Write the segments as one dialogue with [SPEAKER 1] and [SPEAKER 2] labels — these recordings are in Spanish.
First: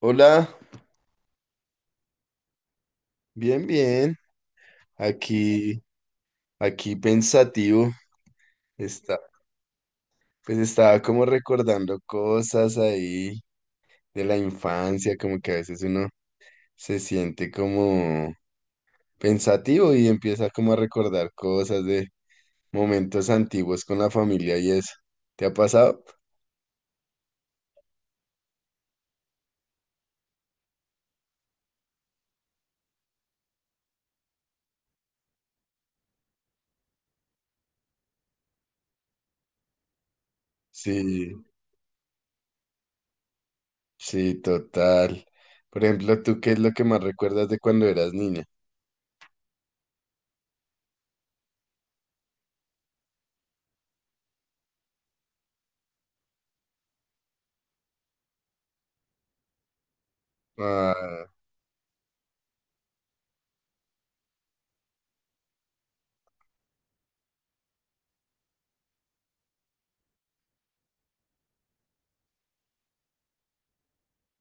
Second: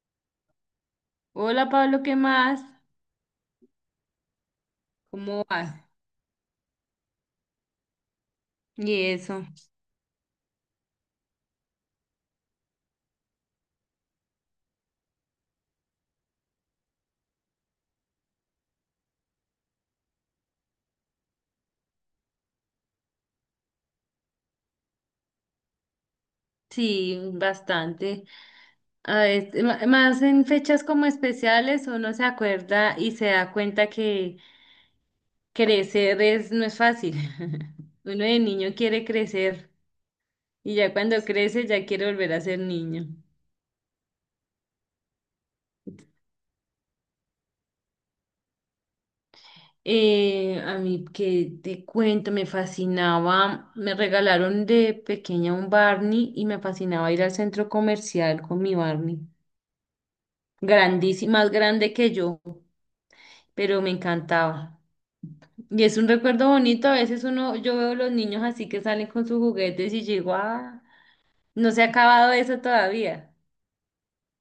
[SPEAKER 1] Hola,
[SPEAKER 2] Hola Pablo, ¿qué más?
[SPEAKER 1] bien, bien.
[SPEAKER 2] ¿Cómo vas?
[SPEAKER 1] Aquí, aquí pensativo.
[SPEAKER 2] Y
[SPEAKER 1] Está,
[SPEAKER 2] eso,
[SPEAKER 1] pues estaba como recordando cosas ahí de la infancia, como que a veces uno se siente como pensativo y empieza como a recordar cosas de momentos antiguos con la familia y eso. ¿Te ha pasado?
[SPEAKER 2] sí, bastante. A veces, más en fechas como especiales uno se acuerda y se da cuenta que crecer es, no es fácil. Uno de niño quiere crecer y ya cuando
[SPEAKER 1] Sí,
[SPEAKER 2] crece ya quiere volver a ser niño.
[SPEAKER 1] sí, total. Por ejemplo, ¿tú qué es lo que más recuerdas de cuando eras niña?
[SPEAKER 2] A mí que te cuento, me fascinaba, me regalaron de pequeña un Barney y me fascinaba ir al centro comercial con mi Barney.
[SPEAKER 1] Ah.
[SPEAKER 2] Grandísima, más grande que yo, pero me encantaba. Y es un recuerdo bonito, a veces uno, yo veo los niños así que salen con sus juguetes y digo, ah, no se ha acabado eso todavía.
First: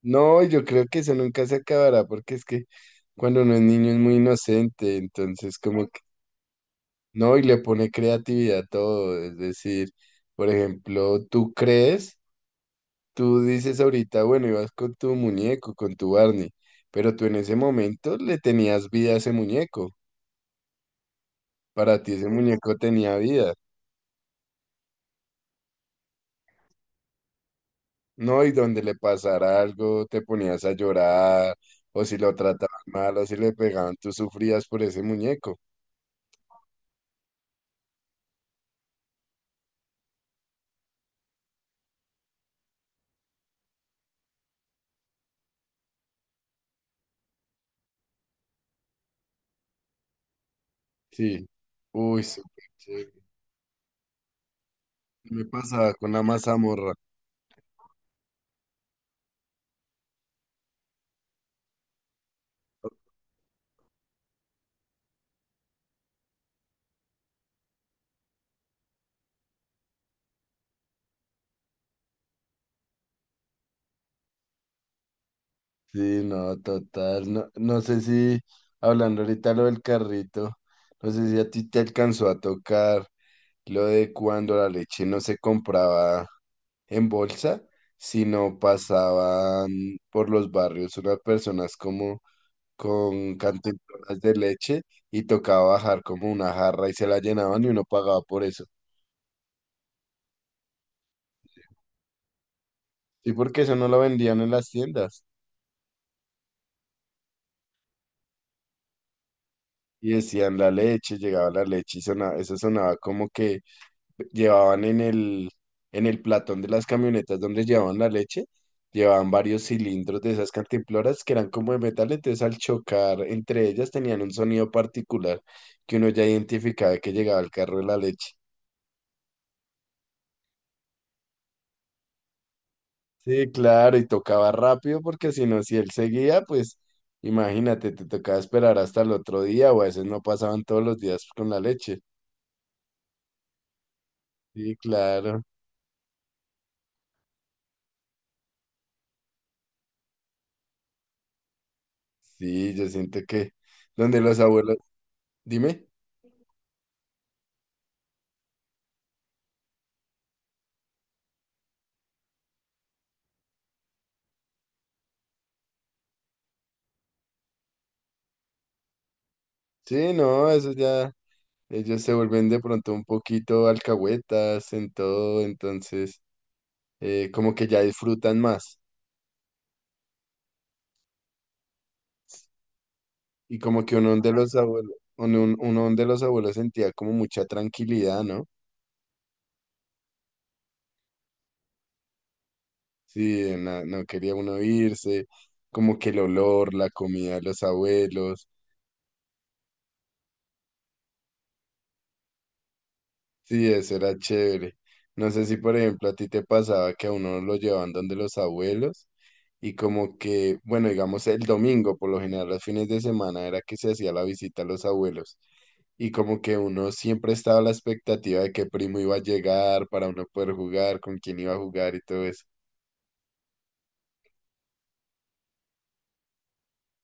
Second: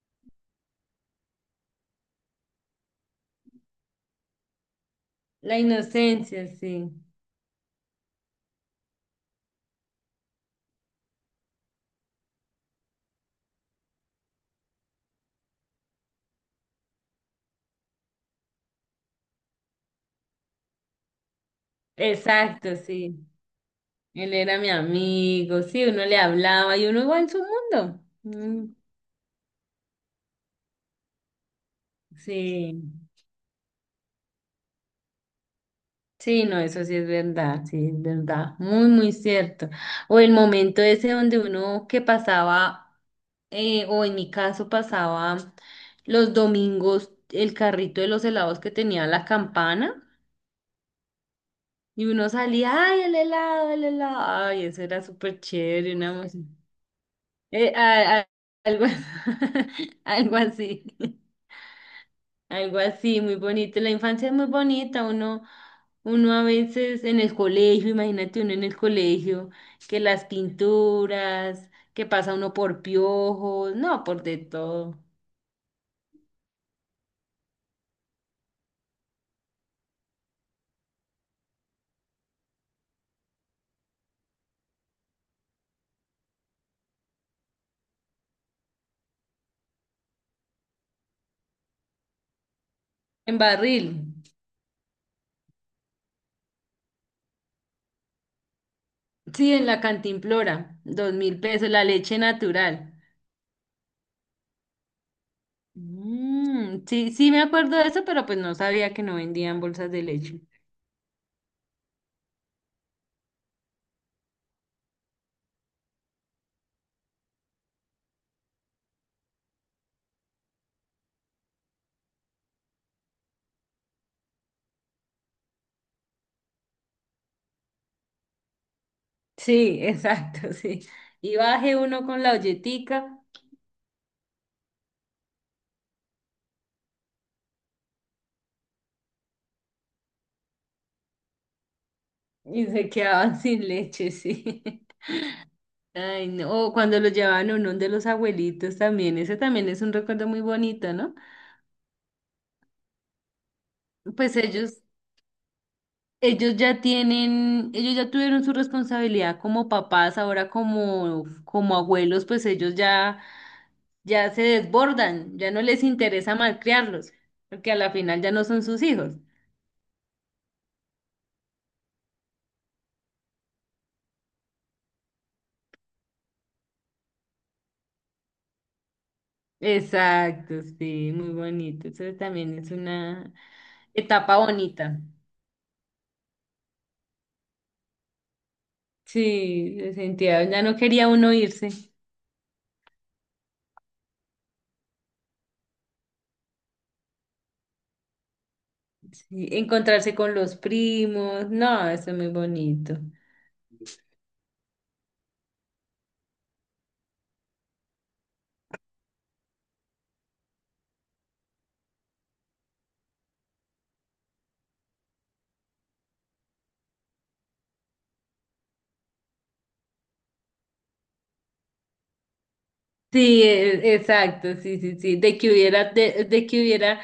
[SPEAKER 1] No, yo creo que eso nunca se acabará porque es que cuando uno es niño es muy inocente, entonces
[SPEAKER 2] La
[SPEAKER 1] como que
[SPEAKER 2] inocencia, sí.
[SPEAKER 1] no, y le pone creatividad a todo, es decir, por ejemplo, tú crees, tú dices ahorita, bueno, ibas con tu muñeco, con tu Barney, pero tú en ese momento le tenías vida a ese muñeco, para ti ese
[SPEAKER 2] Exacto,
[SPEAKER 1] muñeco
[SPEAKER 2] sí.
[SPEAKER 1] tenía vida,
[SPEAKER 2] Él era mi amigo, sí, uno le hablaba y uno iba en su mundo.
[SPEAKER 1] ¿no? Y
[SPEAKER 2] Mm,
[SPEAKER 1] donde le pasara algo, te ponías a llorar, o si lo trataban
[SPEAKER 2] sí.
[SPEAKER 1] mal, o si le pegaban, tú sufrías por ese muñeco.
[SPEAKER 2] Sí, no, eso sí, es verdad, muy, muy cierto. O el momento ese donde uno que pasaba, o en mi caso pasaba los domingos el carrito de los helados que tenía la campana
[SPEAKER 1] Sí.
[SPEAKER 2] y
[SPEAKER 1] Uy,
[SPEAKER 2] uno
[SPEAKER 1] súper
[SPEAKER 2] salía, ay,
[SPEAKER 1] chévere.
[SPEAKER 2] el helado, ay, eso era súper
[SPEAKER 1] Me pasa
[SPEAKER 2] chévere,
[SPEAKER 1] con
[SPEAKER 2] una
[SPEAKER 1] la
[SPEAKER 2] emoción.
[SPEAKER 1] mazamorra.
[SPEAKER 2] Eh, a- a- Algo, algo así, algo así, muy bonito. La infancia es muy bonita, uno a veces en el colegio, imagínate uno en el colegio, que las pinturas, que pasa uno por piojos, no, por de todo,
[SPEAKER 1] Sí, no, total. No, no sé si, hablando ahorita lo del carrito, no sé si a ti te alcanzó a tocar lo de cuando la leche no se compraba en bolsa, sino pasaban por los barrios unas personas como con
[SPEAKER 2] en
[SPEAKER 1] cantimploras
[SPEAKER 2] barril.
[SPEAKER 1] de leche y tocaba bajar como una jarra y se la llenaban y uno pagaba por eso.
[SPEAKER 2] Sí, en la cantimplora, 2.000 pesos, la leche natural.
[SPEAKER 1] Sí, porque eso no lo vendían en las tiendas.
[SPEAKER 2] Mm, sí, sí me acuerdo de eso, pero pues no sabía que no vendían bolsas de
[SPEAKER 1] Y
[SPEAKER 2] leche.
[SPEAKER 1] decían la leche, llegaba la leche y sonaba, eso sonaba como que llevaban en el platón de las camionetas donde llevaban la leche, llevaban varios cilindros de esas cantimploras que eran como de metal, entonces al chocar entre ellas tenían un sonido particular que uno ya identificaba que llegaba el carro de la leche.
[SPEAKER 2] Sí, exacto, sí. Y bajé uno con la olletica
[SPEAKER 1] Sí, claro, y tocaba rápido porque si no, si él seguía, pues imagínate, te tocaba esperar hasta el otro día o a veces no pasaban todos los días con la leche.
[SPEAKER 2] y se quedaban sin leche, sí.
[SPEAKER 1] Sí, claro.
[SPEAKER 2] Ay, no. O cuando lo llevaban a uno de los abuelitos también, ese también es un recuerdo muy bonito, ¿no?
[SPEAKER 1] Sí, yo siento que donde
[SPEAKER 2] Pues
[SPEAKER 1] los abuelos,
[SPEAKER 2] ellos,
[SPEAKER 1] dime,
[SPEAKER 2] Ellos ya tienen, ellos ya tuvieron su responsabilidad como papás, ahora como, como abuelos, pues ellos ya, ya se desbordan, ya no les interesa malcriarlos, porque a la final ya no son sus hijos.
[SPEAKER 1] sí, no, eso ya, ellos se vuelven de pronto un poquito alcahuetas en todo, entonces como que ya disfrutan más
[SPEAKER 2] Exacto, sí, muy bonito. Eso también es una
[SPEAKER 1] y como que
[SPEAKER 2] etapa bonita.
[SPEAKER 1] uno de los abuelos sentía como mucha tranquilidad, ¿no?
[SPEAKER 2] Sí, se sentía, ya no quería uno irse,
[SPEAKER 1] Sí, no, no quería uno irse, como que el olor, la comida de los abuelos.
[SPEAKER 2] sí, encontrarse con los primos, no, eso es muy bonito.
[SPEAKER 1] Sí, eso era chévere. No sé si, por ejemplo, a ti te pasaba que a uno lo llevaban donde los abuelos y como que, bueno, digamos el domingo, por lo general los fines de semana era que se hacía la visita a los abuelos y como que uno siempre estaba a la expectativa de qué primo iba a llegar para uno poder jugar, con quién iba a jugar y todo eso.
[SPEAKER 2] Sí, exacto, sí, sí, sí, de que hubiera, de que hubiera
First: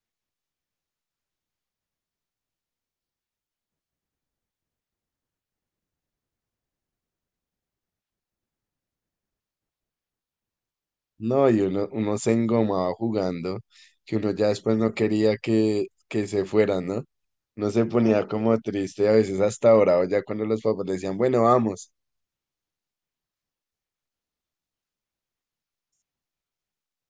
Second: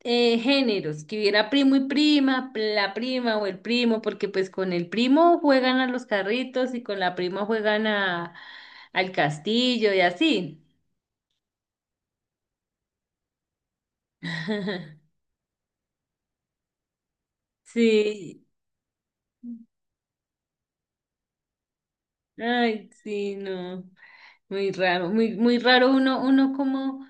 [SPEAKER 2] géneros, que hubiera primo y prima, la prima o el primo, porque pues con el primo juegan a los carritos y con la prima juegan a, al castillo y así.
[SPEAKER 1] No, y uno se engomaba jugando, que uno ya después no quería que se fueran, ¿no? No se ponía
[SPEAKER 2] Sí,
[SPEAKER 1] como triste, a veces hasta bravo, ya cuando los papás decían, bueno, vamos.
[SPEAKER 2] ay, sí, no, muy raro, muy, muy raro uno, uno como,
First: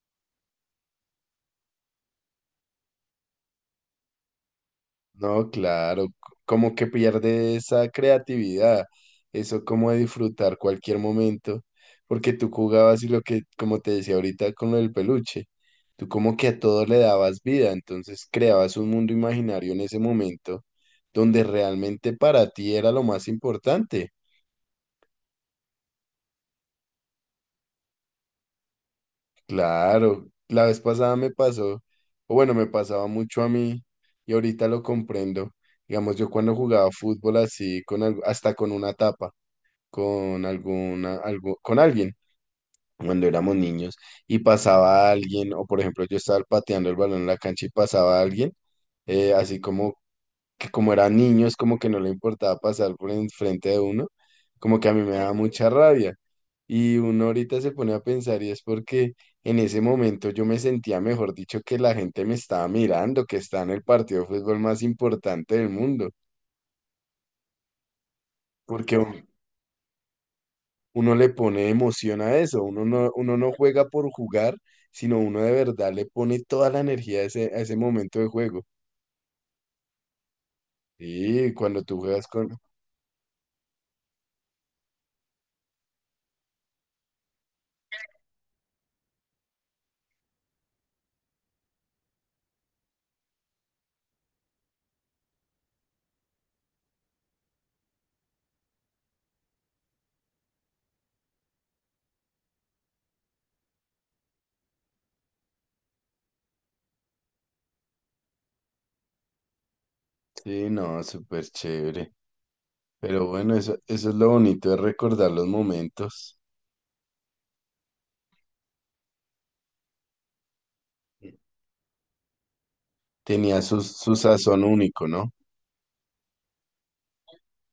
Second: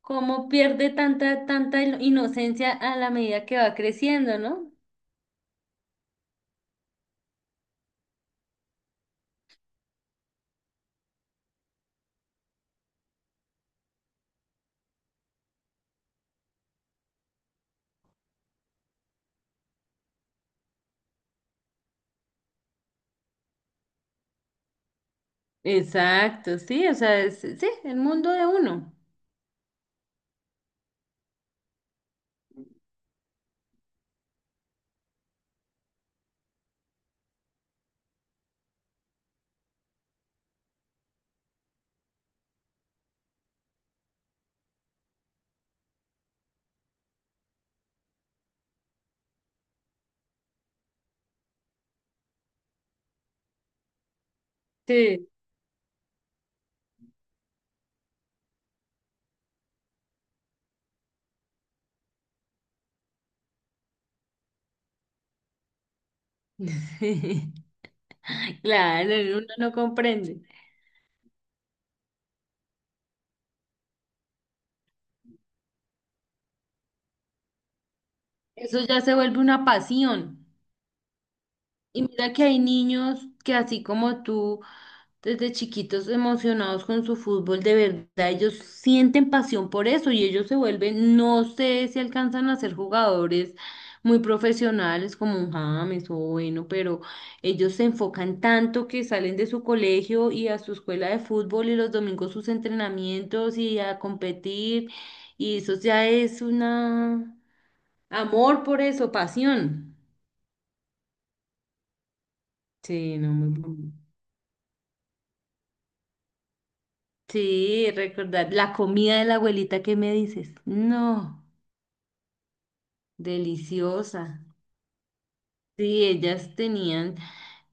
[SPEAKER 2] como pierde tanta, tanta inocencia a la medida que va creciendo, ¿no?
[SPEAKER 1] No, claro, como que pierde esa creatividad, eso como de disfrutar cualquier momento, porque tú jugabas y lo que, como te decía ahorita con lo del peluche, tú como que a todo le dabas vida, entonces creabas un mundo imaginario en ese momento donde realmente para ti era lo más importante.
[SPEAKER 2] Exacto, sí, o sea, sí, el mundo de uno.
[SPEAKER 1] Claro, la vez pasada me pasó, o bueno, me pasaba mucho a mí y ahorita lo comprendo. Digamos, yo cuando jugaba fútbol así, hasta con una tapa con alguna, algo, con alguien cuando éramos niños y pasaba alguien, o por ejemplo yo estaba pateando el balón en la cancha y pasaba alguien, así como que como eran niños, como que no le importaba pasar por enfrente de uno, como que a mí me
[SPEAKER 2] Sí.
[SPEAKER 1] daba mucha rabia. Y uno ahorita se pone a pensar y es porque en ese momento yo me sentía, mejor dicho, que la gente me estaba mirando, que está en el partido de fútbol más importante del mundo,
[SPEAKER 2] Sí,
[SPEAKER 1] porque
[SPEAKER 2] claro,
[SPEAKER 1] uno
[SPEAKER 2] uno no comprende.
[SPEAKER 1] uno le pone emoción a eso, uno no juega por jugar, sino uno de verdad le pone toda la energía a ese momento de juego.
[SPEAKER 2] Eso ya se vuelve una pasión.
[SPEAKER 1] Y cuando tú
[SPEAKER 2] Y
[SPEAKER 1] juegas
[SPEAKER 2] mira que
[SPEAKER 1] con...
[SPEAKER 2] hay niños que así como tú desde chiquitos emocionados con su fútbol, de verdad, ellos sienten pasión por eso y ellos se vuelven, no sé si alcanzan a ser jugadores muy profesionales como un James o bueno, pero ellos se enfocan tanto que salen de su colegio y a su escuela de fútbol y los domingos sus entrenamientos y a competir y eso ya es una amor por eso, pasión.
[SPEAKER 1] Sí, no, súper chévere.
[SPEAKER 2] Sí,
[SPEAKER 1] Pero
[SPEAKER 2] no, muy
[SPEAKER 1] bueno, eso,
[SPEAKER 2] bonito.
[SPEAKER 1] eso es lo bonito de recordar los momentos.
[SPEAKER 2] Sí, recordar la comida de la abuelita. ¿Qué me dices? No,
[SPEAKER 1] Tenía su
[SPEAKER 2] deliciosa.
[SPEAKER 1] sazón único, ¿no?
[SPEAKER 2] Sí, ellas tenían,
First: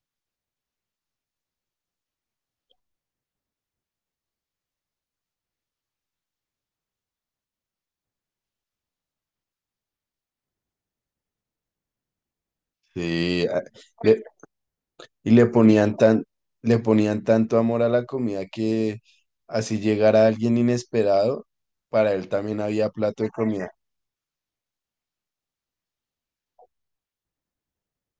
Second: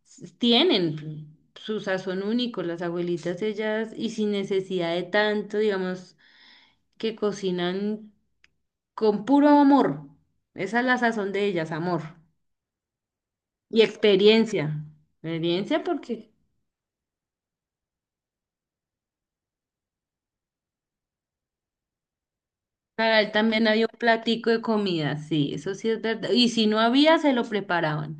[SPEAKER 2] tienen su sazón único, las abuelitas ellas, y sin necesidad de tanto, digamos, que cocinan con puro amor. Esa es la sazón de ellas, amor.
[SPEAKER 1] Sí,
[SPEAKER 2] Y
[SPEAKER 1] le-
[SPEAKER 2] experiencia.
[SPEAKER 1] y le
[SPEAKER 2] Experiencia
[SPEAKER 1] ponían tan,
[SPEAKER 2] porque
[SPEAKER 1] le ponían tanto amor a la comida que así llegara alguien inesperado, para él también había
[SPEAKER 2] para
[SPEAKER 1] plato de
[SPEAKER 2] él también
[SPEAKER 1] comida.
[SPEAKER 2] había un platico de comida, sí, eso sí es verdad. Y si no había, se lo preparaban.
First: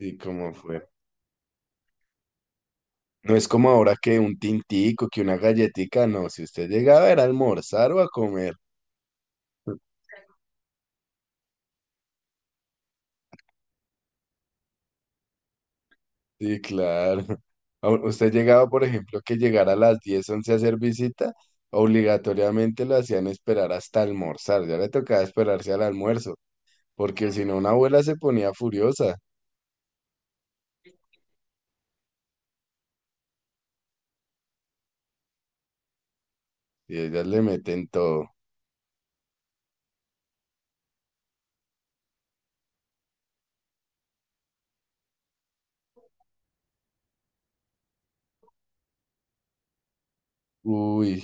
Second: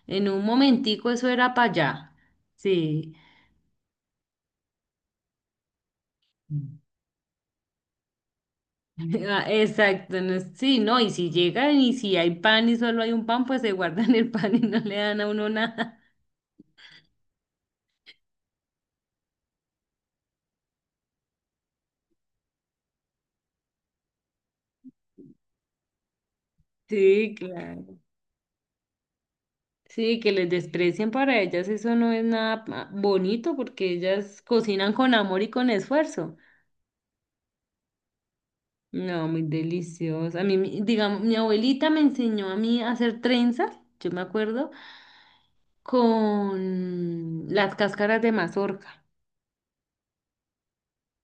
[SPEAKER 1] Y
[SPEAKER 2] En un
[SPEAKER 1] como fue.
[SPEAKER 2] momentico eso era para allá. Sí.
[SPEAKER 1] No es como ahora que un tintico, que una galletica, no. Si usted
[SPEAKER 2] Mm.
[SPEAKER 1] llegaba era a almorzar o a comer.
[SPEAKER 2] Ah, exacto, sí, no, y si llegan y si hay pan y solo hay un pan, pues se guardan el pan y no le dan a uno nada.
[SPEAKER 1] Sí, claro. Usted llegaba, por ejemplo, que llegara a las 10 u 11 a hacer visita, obligatoriamente lo hacían esperar hasta almorzar. Ya le tocaba esperarse al almuerzo, porque
[SPEAKER 2] Sí,
[SPEAKER 1] si no, una
[SPEAKER 2] claro.
[SPEAKER 1] abuela se ponía furiosa
[SPEAKER 2] Sí, que les desprecien para ellas, eso no es nada bonito porque ellas cocinan con amor y con esfuerzo.
[SPEAKER 1] y ellas le meten todo.
[SPEAKER 2] No, muy delicioso. A mí, digamos, mi abuelita me enseñó a mí a hacer trenzas, yo me acuerdo, con las cáscaras de mazorca.
[SPEAKER 1] Uy,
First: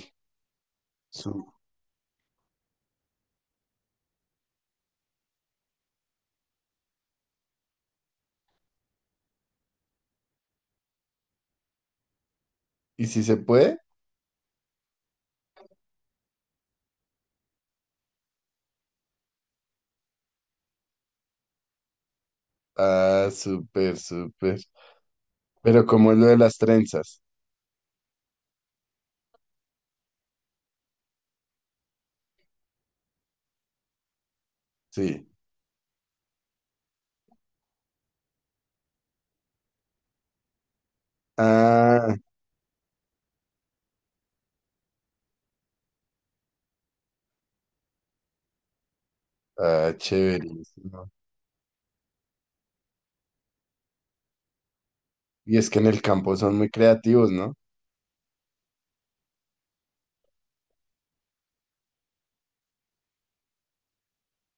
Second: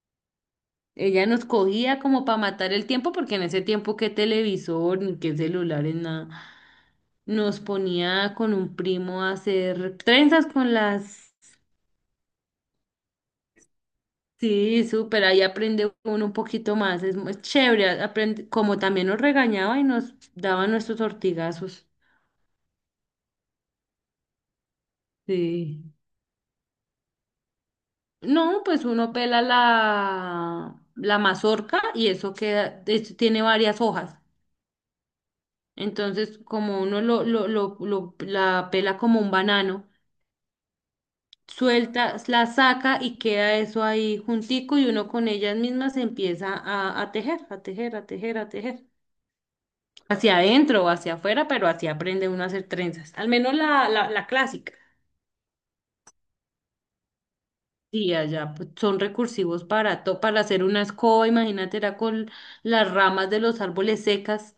[SPEAKER 2] Ella nos
[SPEAKER 1] su-
[SPEAKER 2] cogía como para matar el tiempo, porque en ese tiempo qué televisor, ni qué celulares, nada. Nos ponía con un primo a hacer trenzas con las...
[SPEAKER 1] ¿y si se puede?
[SPEAKER 2] Sí, súper, ahí aprende uno un poquito más, es muy chévere, aprende, como también nos regañaba y nos daba nuestros ortigazos.
[SPEAKER 1] Ah, súper, súper.
[SPEAKER 2] Sí.
[SPEAKER 1] Pero ¿cómo es lo de las trenzas?
[SPEAKER 2] No, pues uno pela la, la mazorca y eso queda, tiene varias hojas.
[SPEAKER 1] Sí.
[SPEAKER 2] Entonces, como uno la pela como un banano,
[SPEAKER 1] Ah,
[SPEAKER 2] suelta, la saca y queda eso ahí juntico y uno con ellas mismas empieza a tejer, a tejer, a tejer, a tejer. Hacia
[SPEAKER 1] chévere.
[SPEAKER 2] adentro o hacia afuera, pero así aprende uno a hacer trenzas. Al menos la clásica.
[SPEAKER 1] Y es que en el campo son muy creativos, ¿no?
[SPEAKER 2] Sí, allá pues, son recursivos para, para hacer una escoba. Imagínate, era con las ramas de los árboles secas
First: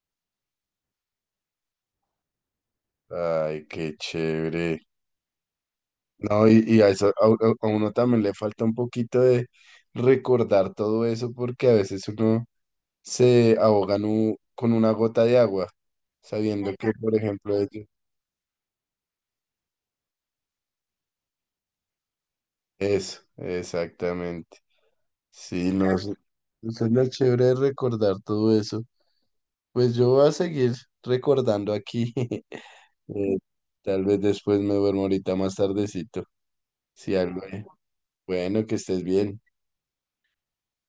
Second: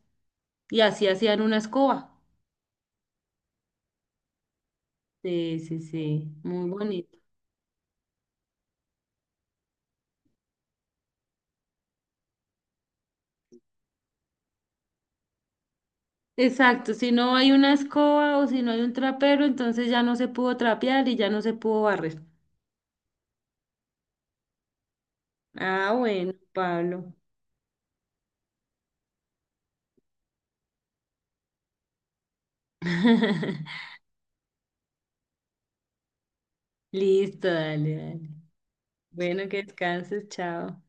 [SPEAKER 2] y así hacían una escoba.
[SPEAKER 1] Ay, qué chévere.
[SPEAKER 2] Sí, sí, sí,
[SPEAKER 1] No, y,
[SPEAKER 2] muy
[SPEAKER 1] y a eso
[SPEAKER 2] bonito.
[SPEAKER 1] a, u- a uno también le falta un poquito de recordar todo eso porque a veces uno se ahoga en con una gota de agua, sabiendo que,
[SPEAKER 2] Exacto, si
[SPEAKER 1] por
[SPEAKER 2] no hay
[SPEAKER 1] ejemplo,
[SPEAKER 2] una
[SPEAKER 1] ellos-
[SPEAKER 2] escoba o si no hay un trapero, entonces ya no se pudo trapear y ya no se pudo barrer.
[SPEAKER 1] Eso, exactamente. Sí, no,
[SPEAKER 2] Ah,
[SPEAKER 1] eso,
[SPEAKER 2] bueno,
[SPEAKER 1] eso es lo
[SPEAKER 2] Pablo.
[SPEAKER 1] chévere de recordar todo eso. Pues yo voy a seguir recordando aquí. Eh, Tal vez después me duermo ahorita más tardecito, si algo.
[SPEAKER 2] Listo, dale, dale.
[SPEAKER 1] Bueno, que estés bien.
[SPEAKER 2] Bueno, que descanses, chao.